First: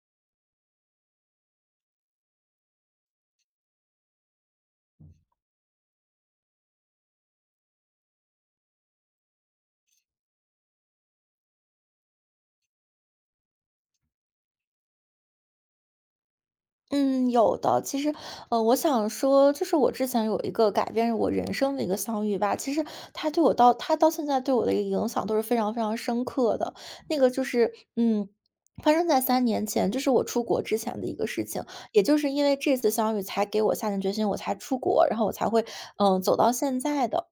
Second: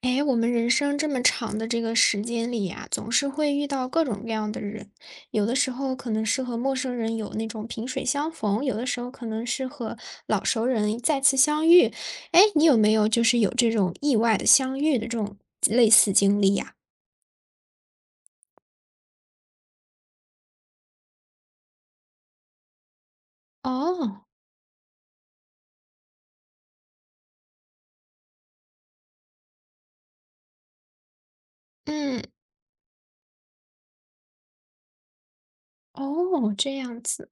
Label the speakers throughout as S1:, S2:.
S1: 哎，我们人生这么长的这个时间里呀，总是会遇到各种各样的人。有的时候可能是和陌生人有那种萍水相逢，有的时候可能是和老熟人再次相遇。哎，你有没有就是有这种意外的相遇的这种类似经历呀？
S2: 嗯，有的。其实，我想说，就是我之前有一个改变我人生的一个相遇吧。其实他到
S1: 哦，
S2: 现在对我的一个影响都是非常非常深刻的。那个就是，发生在3年前，就是我出国之前的一个事情。也就
S1: 嗯，
S2: 是因为这次相遇，才给我下定决心，我才出国，然后我才会，走到
S1: 哦，这
S2: 现
S1: 样
S2: 在的。
S1: 子。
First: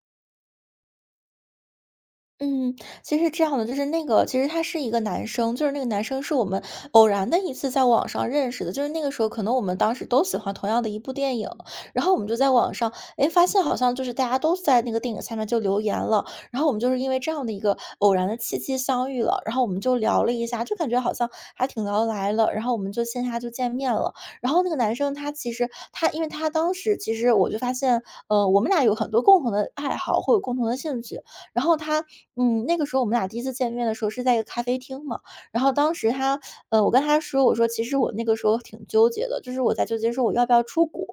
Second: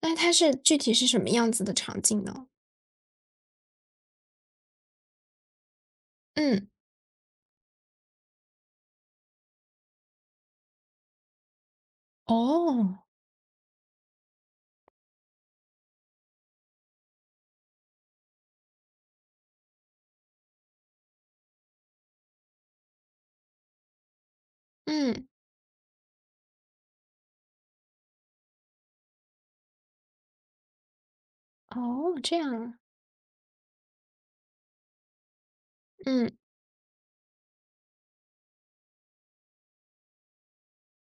S1: 那它是具体是什么样子的场景呢？
S2: 嗯，其实是这样的，就是那个，其实他是一个男生，就是那个男生是我们
S1: 嗯，
S2: 偶然的一次在网上认识的，就是那个时候可能我们当时都喜欢同样的一部电影，然后我们就在网上，
S1: 哦，
S2: 哎，发现好像就是大家都在那个电影下面就留言了，然后我们就是因为这样的一个偶然的契机相遇了，然后我们就聊了一下，就感觉好像还挺聊得来了，然后我们就线下就见面了。然后那个男生
S1: 嗯，
S2: 他其实他，因为他当时其实我就发现，我们俩有很多共同的爱好或者共同的兴趣。然后他，
S1: 哦，这样
S2: 嗯，那
S1: 啊，
S2: 个时候我们俩第一次见面的时候是在一个咖啡厅嘛。然后当时
S1: 嗯，
S2: 他，呃，我跟他说，我说其实我那个时候挺纠结的，就是我在纠结说我要不要出国，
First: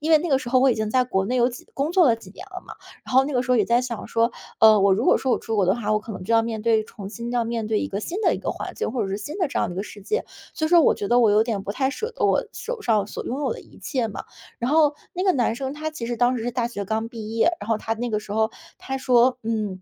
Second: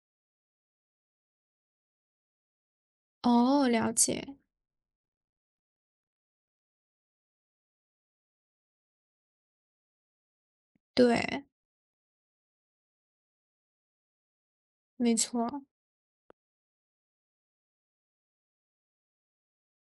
S2: 因为那个时候我已经在国内工作了几年了嘛。然后那个时候也
S1: 哦，
S2: 在
S1: 了
S2: 想说，
S1: 解，
S2: 我如果说我出国的话，我可能就要重新要面对一个新的一个环境，或者是新的这样的一个世界，所以说我觉得我有
S1: 对，
S2: 点不太舍得我手上所拥有的一切嘛。然后
S1: 没
S2: 那个男
S1: 错。
S2: 生他其实当时是大学刚毕业，然后他那个时候他说，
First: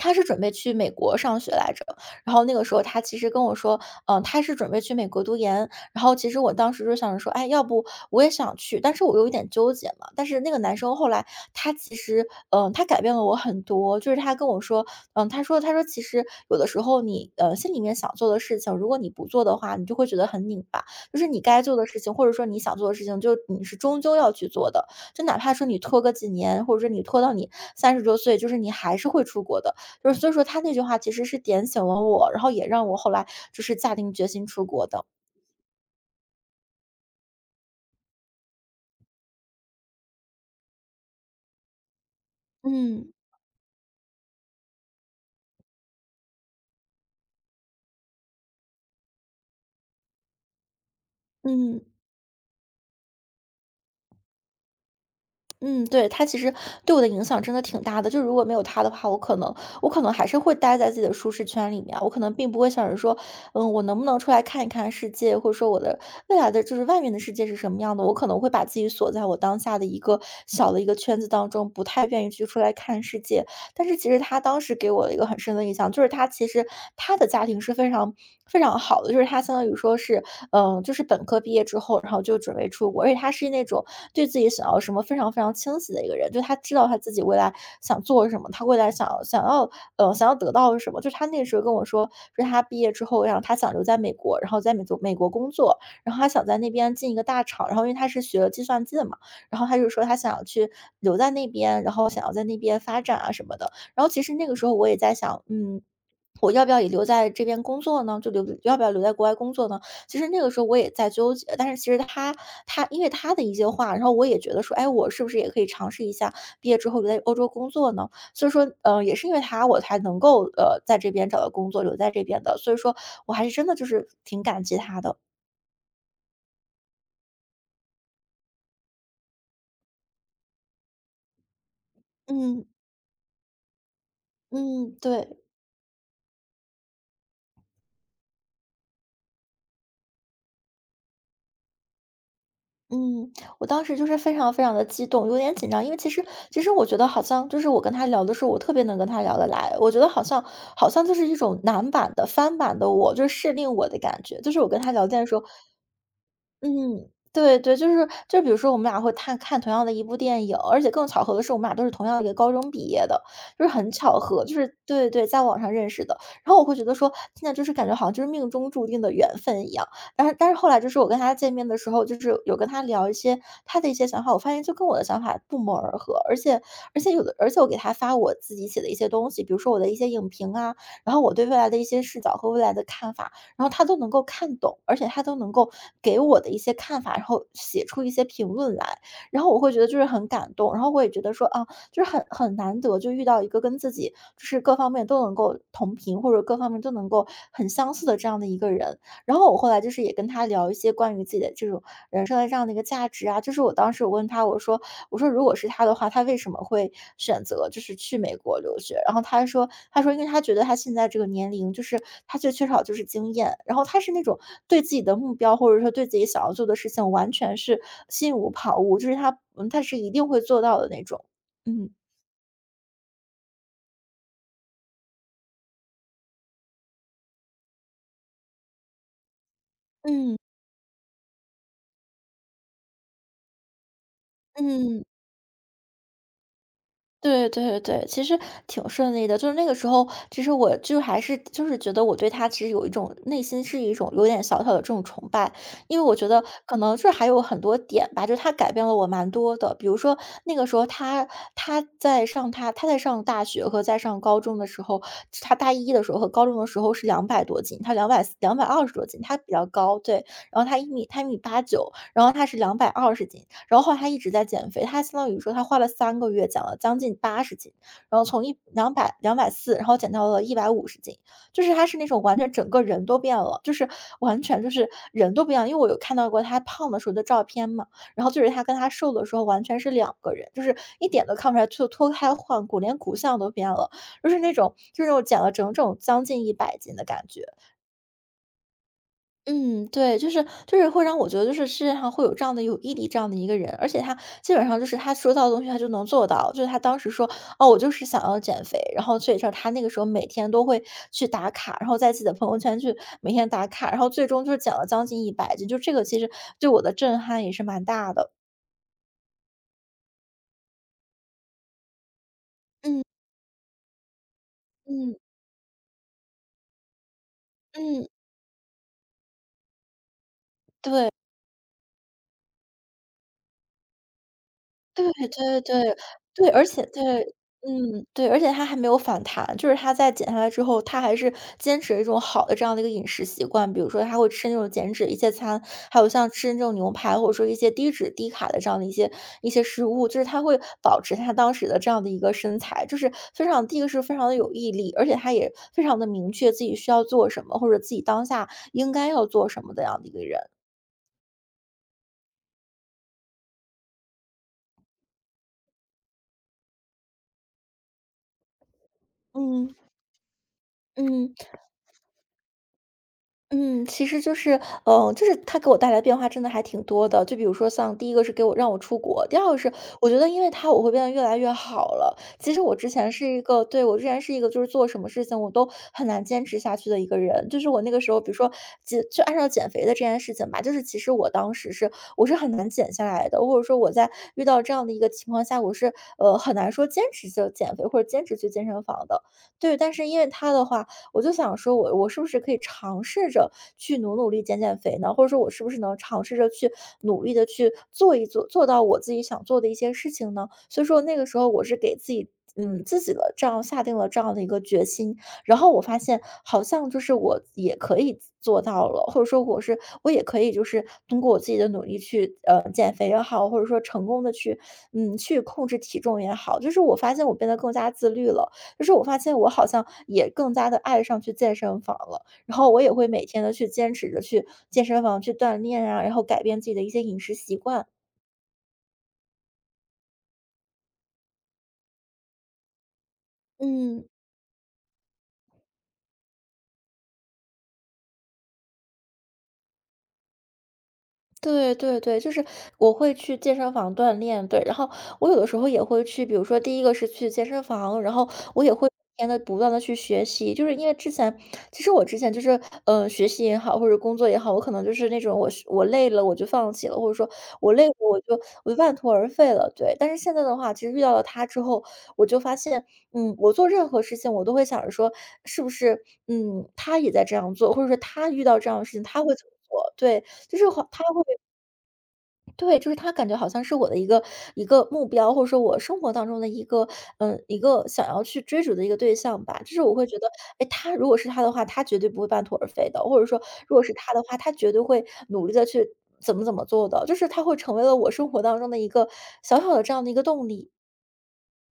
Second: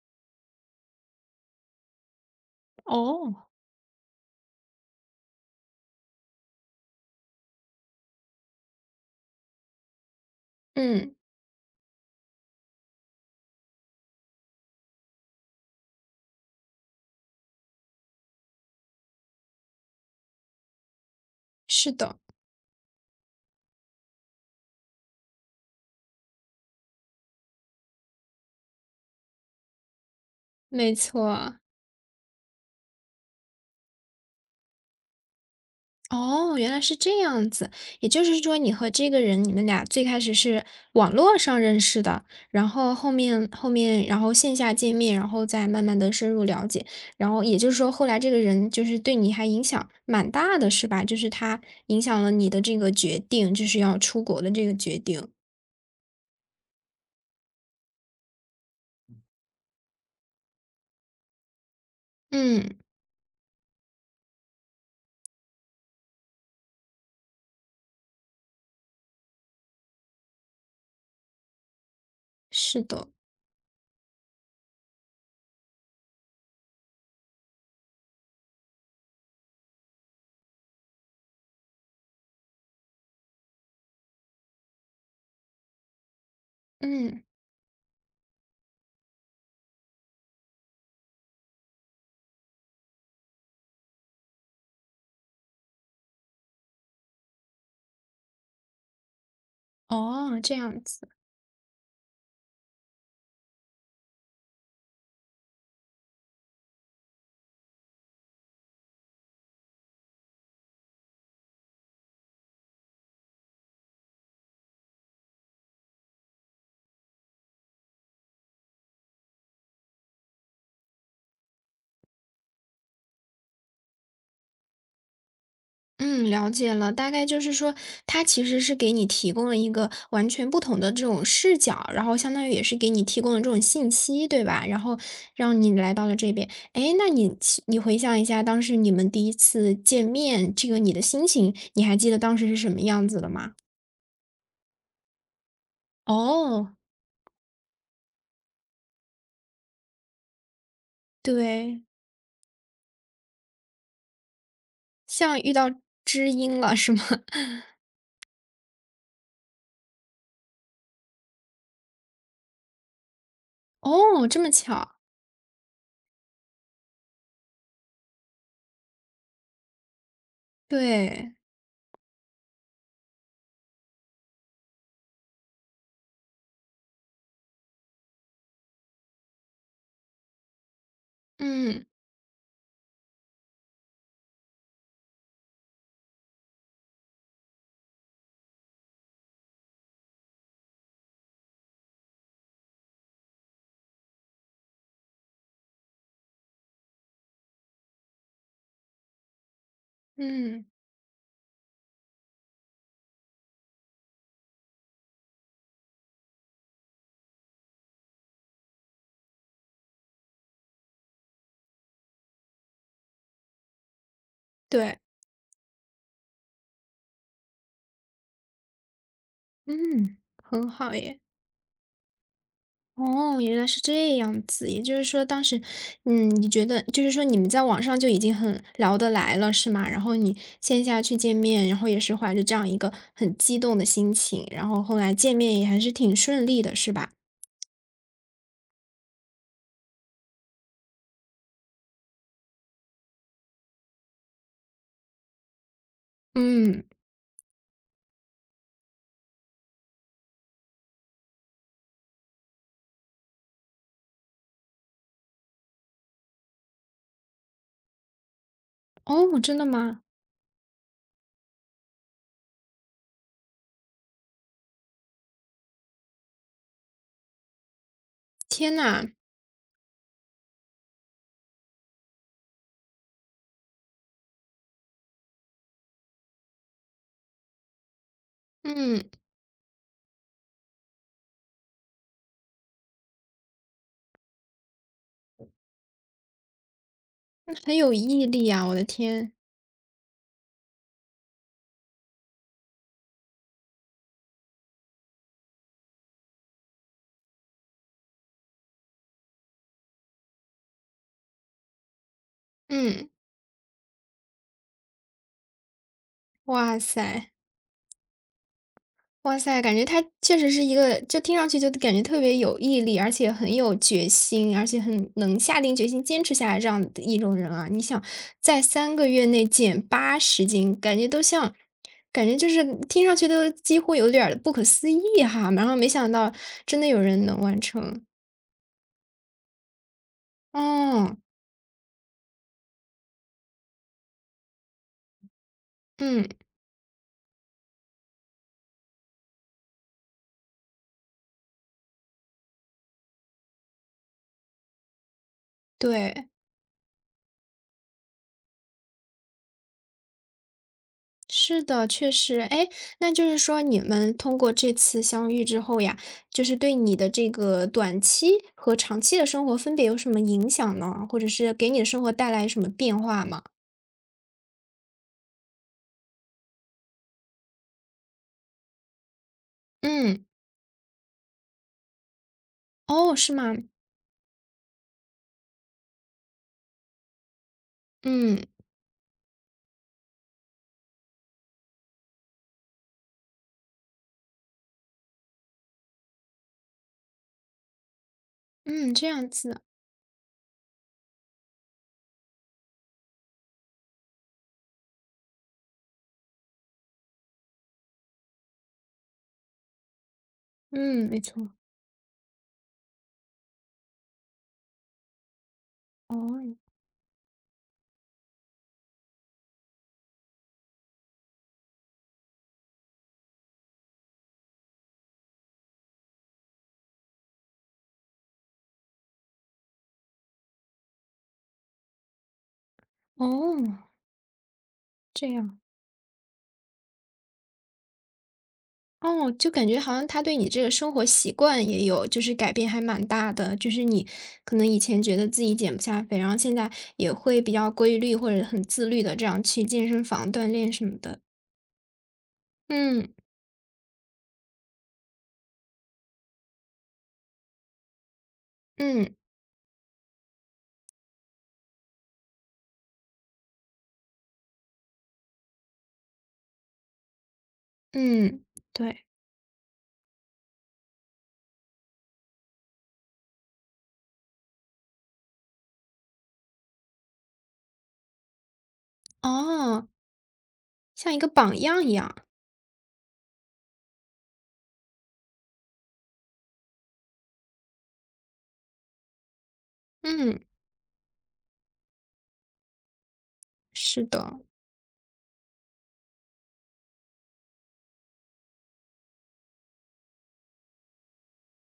S2: 他是准备去美国上学来着。然后那个时候他其实跟
S1: 哦。
S2: 我说，他是准备去美国读研。然后其实我当时就想着说，哎，要不我也想去，但是我有一点纠结嘛。但是那个男生后
S1: 嗯，
S2: 来他其实，他改变了我很多，就是他跟我说，他说其实有的时候你心里面想做的事情，如果你不做的话，你就会觉得很拧巴，就是你该做的
S1: 是
S2: 事情，
S1: 的，
S2: 或者说你想做的事情，就你是终究要去做的，就哪怕说你拖个几年，或者说你拖到你30多岁，就是你还是会出国的。就是所以说他那句
S1: 没
S2: 话其实
S1: 错
S2: 是
S1: 啊。
S2: 点醒了我，然后也让我后来就是下定决心出国的。
S1: 哦，原来是这样子。也就是说你和这个人，你们俩最开始是网络上认识的，然后
S2: 嗯
S1: 后面然后线下见面，然后再慢慢的深入了解。然后也就是说后来这个人就是对你还影响蛮大的是吧？就是他
S2: 嗯
S1: 影响了你的这个决定，就是要出国的这个决定。
S2: 嗯，对，他其实对我的影响真的挺大的。就如果没有他的话，我可能还是会待在自己的舒适圈里面啊，我可能并不
S1: 嗯，
S2: 会想着说，我能不能出来看一看世界，或者说我的未来的就是外面的世界是什么样的。我可能会把自己锁在我当下的一个小的一个圈子当中，不太愿意去出来
S1: 是
S2: 看
S1: 的，
S2: 世界。但是其实他当时给我了一个很深的印象，就是他其实他的家庭是非常非常好的，就是他相当于说是，就是本科毕业之后，然后就准备出国，而且他是那种对自己想要什么非常非常清晰的一个人，就他知道他自己
S1: 嗯，
S2: 未来想做什么，他未来想要得到什么。就他那时候跟我说，说他毕业之后，然后他想留在美国，然后在美国工作，然后他想在那边进一个大厂，然后因为他是学计算机的嘛。然后他就说他想
S1: 哦，
S2: 要
S1: 这
S2: 去
S1: 样子。
S2: 留在那边，然后想要在那边发展啊什么的。然后其实那个时候我也在想，我要不要也留在这边工作呢？就留要不要留在国外工作呢？其实那个时候我也在纠结，但是其实他因为他的一些话，然后我也觉得说，哎，我是不是也可以尝试一下毕业之后留在欧洲工作呢？所以说，也是因为他我才能够在这边找到工作，留在这边的。所以说我还是真的就是挺感激他的。
S1: 嗯，了解了。大概就是说，它其实是给你提供了一个完全不同的这种视角，然后相当于也
S2: 嗯
S1: 是给你提供了这种信息，对吧？然
S2: 嗯，
S1: 后
S2: 对。
S1: 让你来到了这边。哎，那你回想一下，当时你们第一次见面，这个你的心情，你还记得当时是什么样子的
S2: 嗯，
S1: 吗？
S2: 我当时就是非常非常的激动，有点紧张，因为其实其实
S1: 哦，
S2: 我觉得好像就是我跟他聊的时候，我特别能跟他聊得来，我觉得好像好像就是一种
S1: 对，
S2: 男版的、翻版的我，就是适应我的感觉，就是我跟他聊天的时
S1: 像
S2: 候
S1: 遇到知音了，是吗？
S2: 嗯，对 对，就是就比如说我们俩会看看同样的一部电影，而且更巧合的是，我们俩都是同样一个高中毕业的，就是很巧
S1: 哦，这
S2: 合，
S1: 么
S2: 就是
S1: 巧。
S2: 对对，在网上认识的。然后我会觉得说，现在就是感觉好像就是命中注定的缘分一样。但是后来就是我跟他
S1: 对，
S2: 见面的时候，就是有跟他聊一些他的一些想法，我发现就跟我的想法不谋而合，而且我给他发我自己写的一些东西，比如说我的一些影评啊，然后我对未来的一
S1: 嗯，
S2: 些视角和未来的看法。然后他都能够看懂，而且他都能够给我的一些看法，然后写出一些评论来，然后我会觉得就是很感动，然后我也觉得说啊，就是很难得就遇到一个跟自己就是各方面都能够同频，或者各方面都能够很相似的这样的一个人。然后我后来就是也跟他
S1: 嗯，
S2: 聊一些关于自己的这种人生的这样的一个价值啊，就是我当时我问他，我说如果是他的话，他为什么会选择就是去美国留学？然后他说因为他觉得他现在这个年龄，就是他最缺少就是经验，然后他是那种对自
S1: 对，
S2: 己的目标或者说对自己想要做的事情完全是心无旁骛，就是他是一
S1: 嗯，
S2: 定会做
S1: 很
S2: 到的
S1: 好
S2: 那
S1: 耶。
S2: 种。嗯
S1: 哦，原来是这样子，也就是说当时，嗯，你觉得就是说你们在网上就已经很聊得来了，是吗？然后你
S2: 嗯
S1: 线下去见面，然后也是怀着这样一个很激动的心情，然后后
S2: 嗯。
S1: 来见面也还是挺顺利的，是吧？
S2: 对对对，其实挺顺利的。就是那个时候，其实我就还是就是觉得我对他其实有一种内心是一种有点小小的这种崇拜，因为我觉得可
S1: 嗯，
S2: 能这还有很多点吧，就是他改变了我蛮多的。比如说那个时候他在上大学和在上高中的时候，他大一的时候和高中的时候是200多斤，他两百二十多斤，他
S1: 哦，
S2: 比
S1: 真
S2: 较
S1: 的
S2: 高，
S1: 吗？
S2: 对，然后他一米八九，然后他是220斤，然后后来他一直在减肥，他相当于说他花了3个月减了将近80斤，然后从一
S1: 天
S2: 两
S1: 呐，
S2: 百两百四，然后减到了150斤，就是他是那种完全整个人都变了，就是完全就是人都不一样。因为我有看到过他胖的时候的照片嘛，然后就是他跟他
S1: 嗯，
S2: 瘦的时候完全是两个人，就是一点都看不出来就脱胎换骨，连骨相都变了，就是那种减了整整将近100斤的感觉。
S1: 那很有毅力啊，我的天，
S2: 嗯，对，就是会让我觉得，就是世界上会有这样的有毅力这样的一个人，而且他基本上就是他说到的东西，他就能做到。就是他当时说，哦，我就是想要减肥，然后所以说他那个时候每天都会去打卡，然后在自己的朋友圈去
S1: 嗯，
S2: 每天打卡，然后最终就是减了将近100斤，就这个其实对
S1: 哇
S2: 我的震
S1: 塞。
S2: 撼也是蛮大的。
S1: 哇塞，感觉他确实是一个，就听上去就感觉特别有毅力，
S2: 嗯
S1: 而且很有决心，而且很
S2: 嗯
S1: 能下定决心坚持下来这样的一种人啊。你想
S2: 嗯，
S1: 在3个月内减80斤，感觉
S2: 对。
S1: 都像，感觉就是听上去都几乎有点儿不可思
S2: 对
S1: 议哈。
S2: 对
S1: 然后没
S2: 对，
S1: 想到
S2: 对，而
S1: 真
S2: 且
S1: 的有
S2: 对，
S1: 人能完成，
S2: 嗯，对，而且他还没有反弹，就是他在减下来之后，他还
S1: 哦，
S2: 是坚持一种好的这样的一个饮食习惯，比如说他会吃那种减脂一些餐，还有像
S1: 嗯，
S2: 吃那种牛排，或者说一些低脂低卡的这样的一些食物，就是他会保持他当时的这样的一个身材，就是非常第一个是非常的有毅力，而且他也非常的
S1: 对。
S2: 明确自己需要做什么，或者自己当下应该要做什么的样的一个人。
S1: 是的，确实。哎，那就是说你们通过这次相遇之后呀，就是对你的这个短期和长期的生活
S2: 嗯
S1: 分别有什么影响呢？或者
S2: 嗯。
S1: 是给你的生活带来什么变化吗？
S2: 嗯，其实就是，嗯，就是他给我带来的变化真的还挺多的。就比如说像第一个是给我让我出国，第二个是我觉
S1: 嗯，
S2: 得因为他我会变得越来越好了。其实我之前
S1: 哦，
S2: 是
S1: 是
S2: 一
S1: 吗？
S2: 个，对，我之前是一个就是做什么事情我都很难坚持下去的一个人。就是我那个时候，比如
S1: 嗯，
S2: 说就按照减肥的这件事情吧，就是其实我当时是很难减下来的，或者说我在遇到这样的一个情况下，我是很难说坚持就减肥或者坚持去健身
S1: 嗯，
S2: 房
S1: 这
S2: 的。
S1: 样子，
S2: 对，但是因为他的话，我就想说我是不是可以尝试着去努努力减减肥呢？或者说我是不是能尝试着去努力的去做一做，做到我自己想做的一些事情呢？所以说
S1: 嗯，
S2: 那
S1: 没
S2: 个时候
S1: 错。
S2: 我是给自己自己的这样下定了这样的一个决心，然后我发
S1: 哦，
S2: 现好像就是我也可以做到了，或者说我也可以就是通过我自己的努力去，减肥也好，或者说成功的去去控制体重也好，就是我发现我变得更加自律了。就是我发现我好像也更加的爱上去健身房了，然后我也会每天的
S1: 哦，
S2: 去坚持着去健身房
S1: 这
S2: 去锻
S1: 样。
S2: 炼啊，然后改变自己的一些饮食习惯，
S1: 哦，就感觉好像他对你这个生活习惯也有就是改变还蛮大的，就是
S2: 嗯。
S1: 你可能以前觉得自己减不下肥，然后现在也会比较规律或者很自律的这样去健身房锻炼什么的。
S2: 对对对，就是我
S1: 嗯，
S2: 会去健身房锻炼，对，然后我有的时候也会去，比如说第一个是去健身房，然后我也会每
S1: 嗯，
S2: 天的不断的去学习，就是因为之前，其实我之前就是，学习也好，或者工作也好，我可能就是那种我累了我就放弃了，或者说我累了我就
S1: 嗯，
S2: 我就半
S1: 对，
S2: 途而废了，对。但是现在的话，其实遇到了他之后，我就发现，我做任何事情我都会想着说，是不是，他也在这样做，或者说他遇到这样的事情他会怎么
S1: 哦，
S2: 做，对。就是好他
S1: 像一
S2: 会
S1: 个榜样一样。
S2: 对，就是他感觉好像是我的一个目标，或者说我生活当中的一个想要去追逐的一个对象吧。就是我会觉得，
S1: 嗯，
S2: 哎，他如果是他的话，他绝对不会半途而废的，或者说如果是
S1: 是
S2: 他的话，
S1: 的。
S2: 他绝对会努力的去怎么怎么做的，就是他会成为了我生活当中的一个小小的这样的一个动力。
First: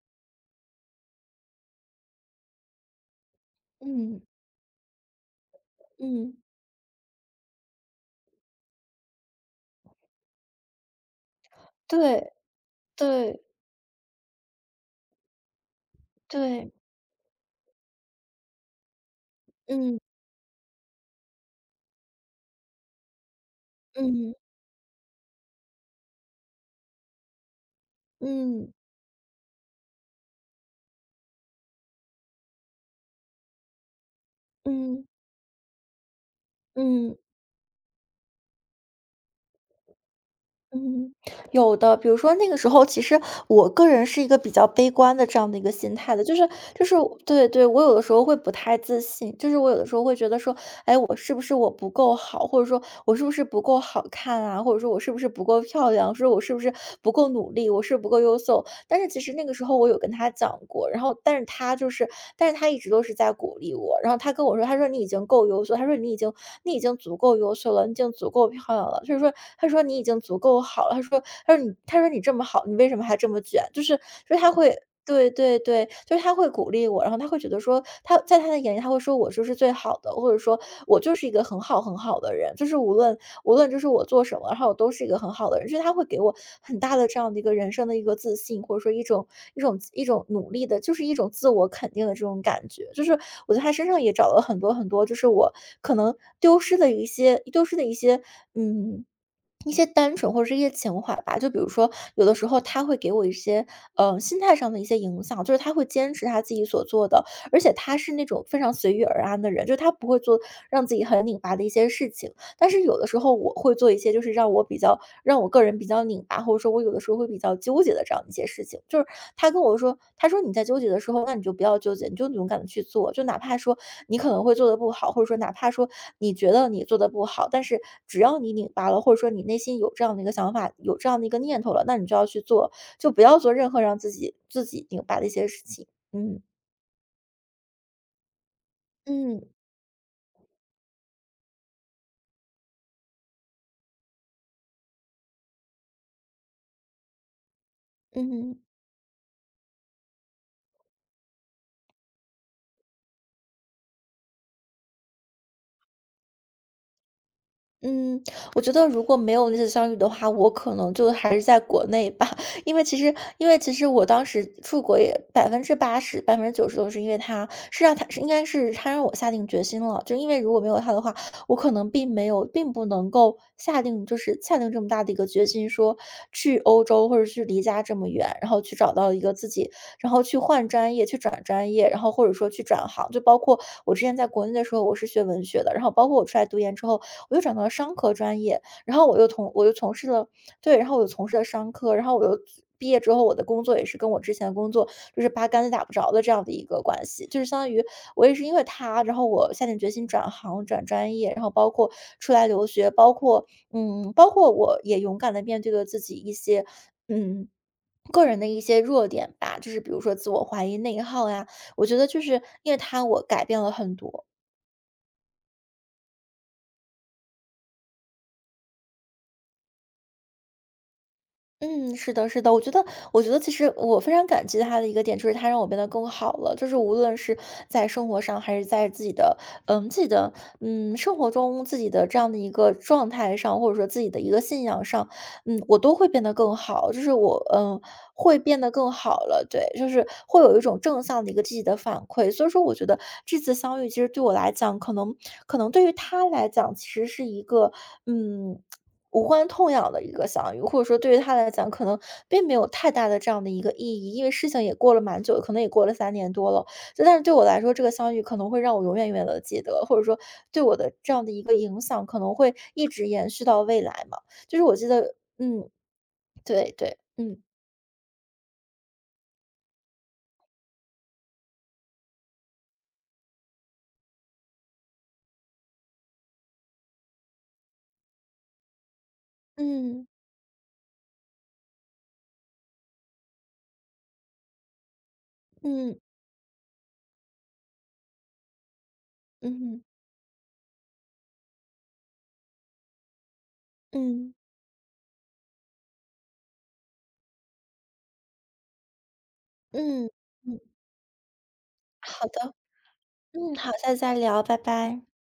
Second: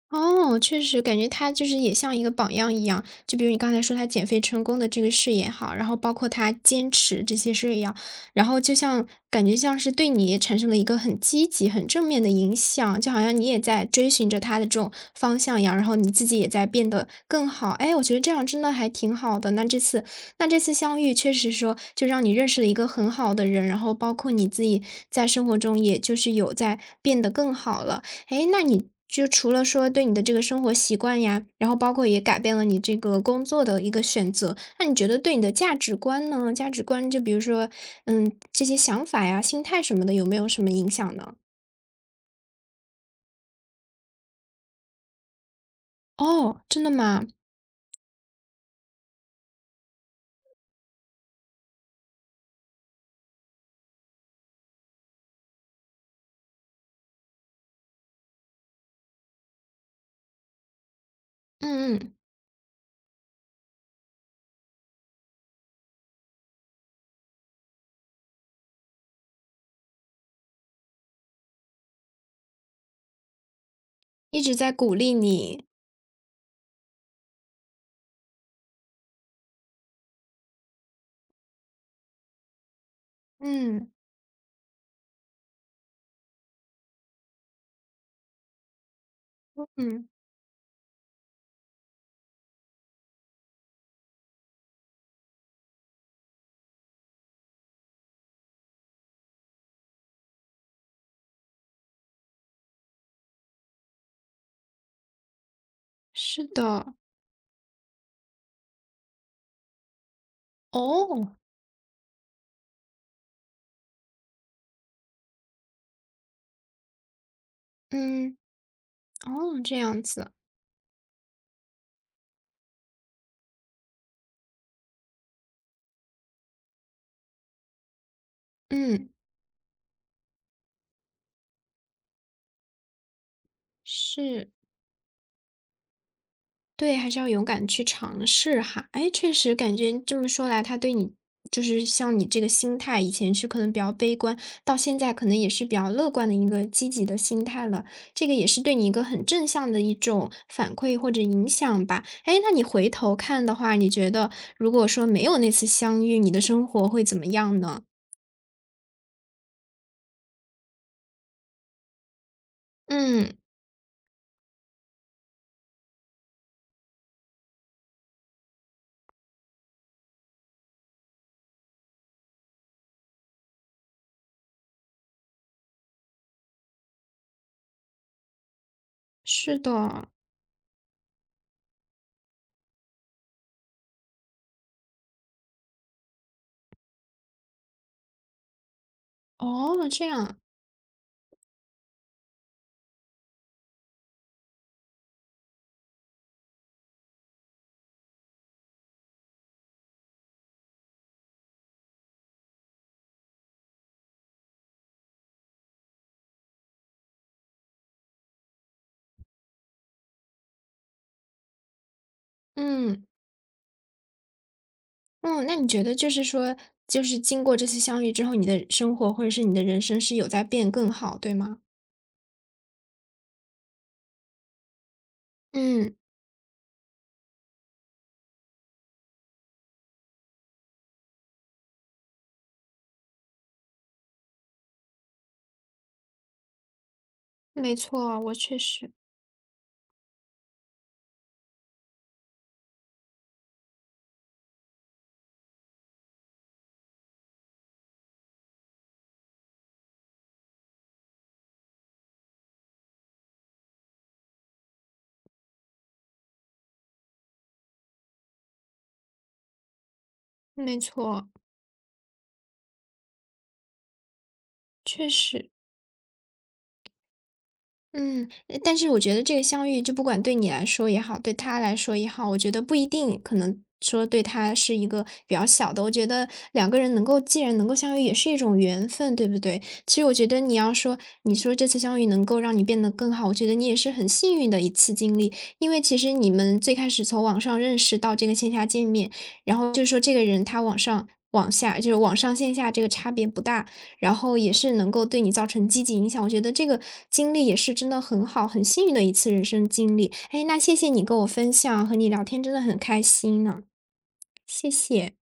S1: 哦，确实感觉他就是也像一个榜样一样，就比如你刚才说他
S2: 嗯
S1: 减肥成功的这个事也好，然后包括
S2: 嗯，
S1: 他坚持这些事也样，然后就像感觉像是对你也产生了一个很积极、很正面的
S2: 对
S1: 影响，就好像
S2: 对
S1: 你也在追寻着他的这种方向一样，然后你自己也在
S2: 对，
S1: 变得更好。哎，我觉得这样真的还挺好的。
S2: 嗯
S1: 那这次相遇确实说就让你认识了一个很好的人，然后包括
S2: 嗯
S1: 你自己在生活中也就是有在变得更好了。诶，那
S2: 嗯
S1: 你就除了说对你的这个生活习惯呀，然后包括也改变了你这个工作的一个选择，那你
S2: 嗯
S1: 觉得对你的价值观呢？价值观
S2: 嗯。
S1: 就比如说，嗯，这些想法呀、心态什么的，有没有什么影
S2: 嗯，
S1: 响呢？
S2: 有的，比如说那个时候，其实我个人是一个比较悲观的这样的一个心态的，就是
S1: 哦，
S2: 就
S1: 真的
S2: 是
S1: 吗？
S2: 对对，我有的时候会不太自信，就是我有的时候会觉得说，哎，我是不是我不够好，或者说我是不是不够好看啊，或者说我是不是不够漂亮，说我是不是不够努力，我是不够优秀，但是其实那个时候我有跟他讲过，然后
S1: 嗯嗯，
S2: 但是他一直都是在鼓励我，然后他跟我说，他说你已经够优秀，他说你已经足够优秀了，你已经足够漂亮了，就是说，他说你已经足够好了，他说你这么好，你为什么还这么卷？就是
S1: 一
S2: 他
S1: 直在
S2: 会。
S1: 鼓励
S2: 对对
S1: 你。
S2: 对，就是他会鼓励我，然后他会觉得说，他在他的眼里，他会说我就是最好的，或者说我就是一个很好很好的人，就是无论就是
S1: 嗯
S2: 我做什么，然后我都是一个很好的人，就是他会给我很大的这样的一个人生的一个自信，或者说一种一种一
S1: 嗯，
S2: 种努力的，就是一种自我肯定的这种感觉。就是我在他身上也找了很多很多，就是我可能丢失的一些丢失的一些嗯一些单纯或者是一些情怀吧，就比如说，有的时候他会给我一些，心态上的一些影响，就是他会坚持他
S1: 是
S2: 自己所
S1: 的。
S2: 做的，而且他是那种非常随遇而安的人，就是他不会做让自己很
S1: 哦，
S2: 拧巴的一些事情。但是有的时候我会做一些就是让我个人比较拧巴，或者说我有的时候会比较纠结的这样一
S1: 嗯，
S2: 些事情，就是他
S1: 哦，
S2: 跟我
S1: 这
S2: 说，
S1: 样
S2: 他
S1: 子，
S2: 说你在纠结的时候，那你就不要纠结，你就勇敢的去做，就哪怕说你可能会做的不好，或者说哪怕说你觉得你做的不好，但是只要你拧巴了，
S1: 嗯，
S2: 或者说你内心有这样的一个想法，有这样的一个念头了，那你就要去做，就不要做任何让自己
S1: 是。
S2: 自己拧巴的一些事情。嗯
S1: 对，还是要勇敢去尝试哈。哎，确
S2: 嗯
S1: 实感觉这么说来，他对你就是像你这个心态，以前是可能比较悲观，到现在可能也是比较乐观的一个积极的心态了。这个也
S2: 嗯
S1: 是对你一个很正向的一种反馈或者影响吧。哎，那你回头看的话，你觉得如果说没有那次相遇，你的生活会怎么样呢？
S2: 嗯，我觉得如果没有那次相遇的话，我可能就还是在国内吧，因为其实
S1: 嗯，
S2: 因为其实我当时出国也80%、90%都是因为他，是让他是应该是他让我下定决心了，就因为如果没有他的话，我可能并没有并不能够下定这么大的一个决心，说去欧洲或者去离家这么远，然后去找到一个自
S1: 是
S2: 己，
S1: 的，
S2: 然后去转专业，然后或者说去转行，就包括我之前在国内的时候，我是学文学的，然后包括我出来读研之后，我又转到了商科专业，然后我又
S1: 哦，
S2: 从
S1: 这
S2: 事了
S1: 样，
S2: 对，然后我又从事了商科，然后我又毕业之后，我的工作也是跟我之前的工作就是八竿子打不着的这样的一个关系，就是相当于我也是因为他，然后我下定决心转行、转专业，然后包括出来留学，包括我也勇敢的面对了自己一些嗯。个人的一些弱点吧，就是比如说自我怀疑、内耗呀，我觉得就是因为他，
S1: 嗯。
S2: 我改变了很多。
S1: 嗯，那你觉得就是说，就是经过这次相遇之后，你的生活或者是你的人生是有在变更好，对吗？
S2: 嗯，是的，是的，我觉得其实我非常感激他的一个点，就是他让我变得
S1: 嗯，
S2: 更好了，就是无论是在生活上，还是在自己的，嗯，自己的，嗯，生活中自己的这样的一个状态上，或者说自己的一个信仰上，我都会变得更好，就是我，
S1: 没错，我
S2: 会
S1: 确
S2: 变得
S1: 实，
S2: 更好了，对，就是会有一种正向的一个积极的反馈，所以说我觉得这次相遇其实对我来讲，可能对于他来讲，其实是一个，嗯。无关痛痒的一个相遇，或者说对于他来讲，可能并没有太大的这样的一个意义，因为事情也过了蛮久，可能也过了3年多了。就但是对我来说，这个相遇可能会让我永远永远的记得，或者说对我
S1: 没
S2: 的这样
S1: 错，
S2: 的一个影响，可能会一直延续到未来嘛。就是我记
S1: 确
S2: 得
S1: 实。
S2: 嗯，对对，嗯，
S1: 嗯，但是我觉得这个相遇，就不管对你来说也好，对他来说也好，我觉得不一定，可能说对他是一个比较小的。我觉得两个人能够既然能够相遇，也是一种缘分，对不对？其
S2: 嗯，
S1: 实我觉得你要说，你说这次相遇能够让你变得更好，我觉得你也是很幸运的一次经历，因为其
S2: 嗯，
S1: 实你们最开始从网上认识到这个线下见面，然后
S2: 嗯，
S1: 就是说这个人他网上。网下就是网上线下这个差别不大，然
S2: 嗯，
S1: 后也是能够对你造成积极影响，我觉得这个经历也是真的很好，很幸运的一次人生经
S2: 嗯，
S1: 历。哎，那
S2: 嗯，
S1: 谢谢你跟我分享，和你聊
S2: 好
S1: 天
S2: 的，
S1: 真的很开心
S2: 嗯，
S1: 呢，
S2: 好，下次再聊，拜
S1: 谢
S2: 拜。
S1: 谢。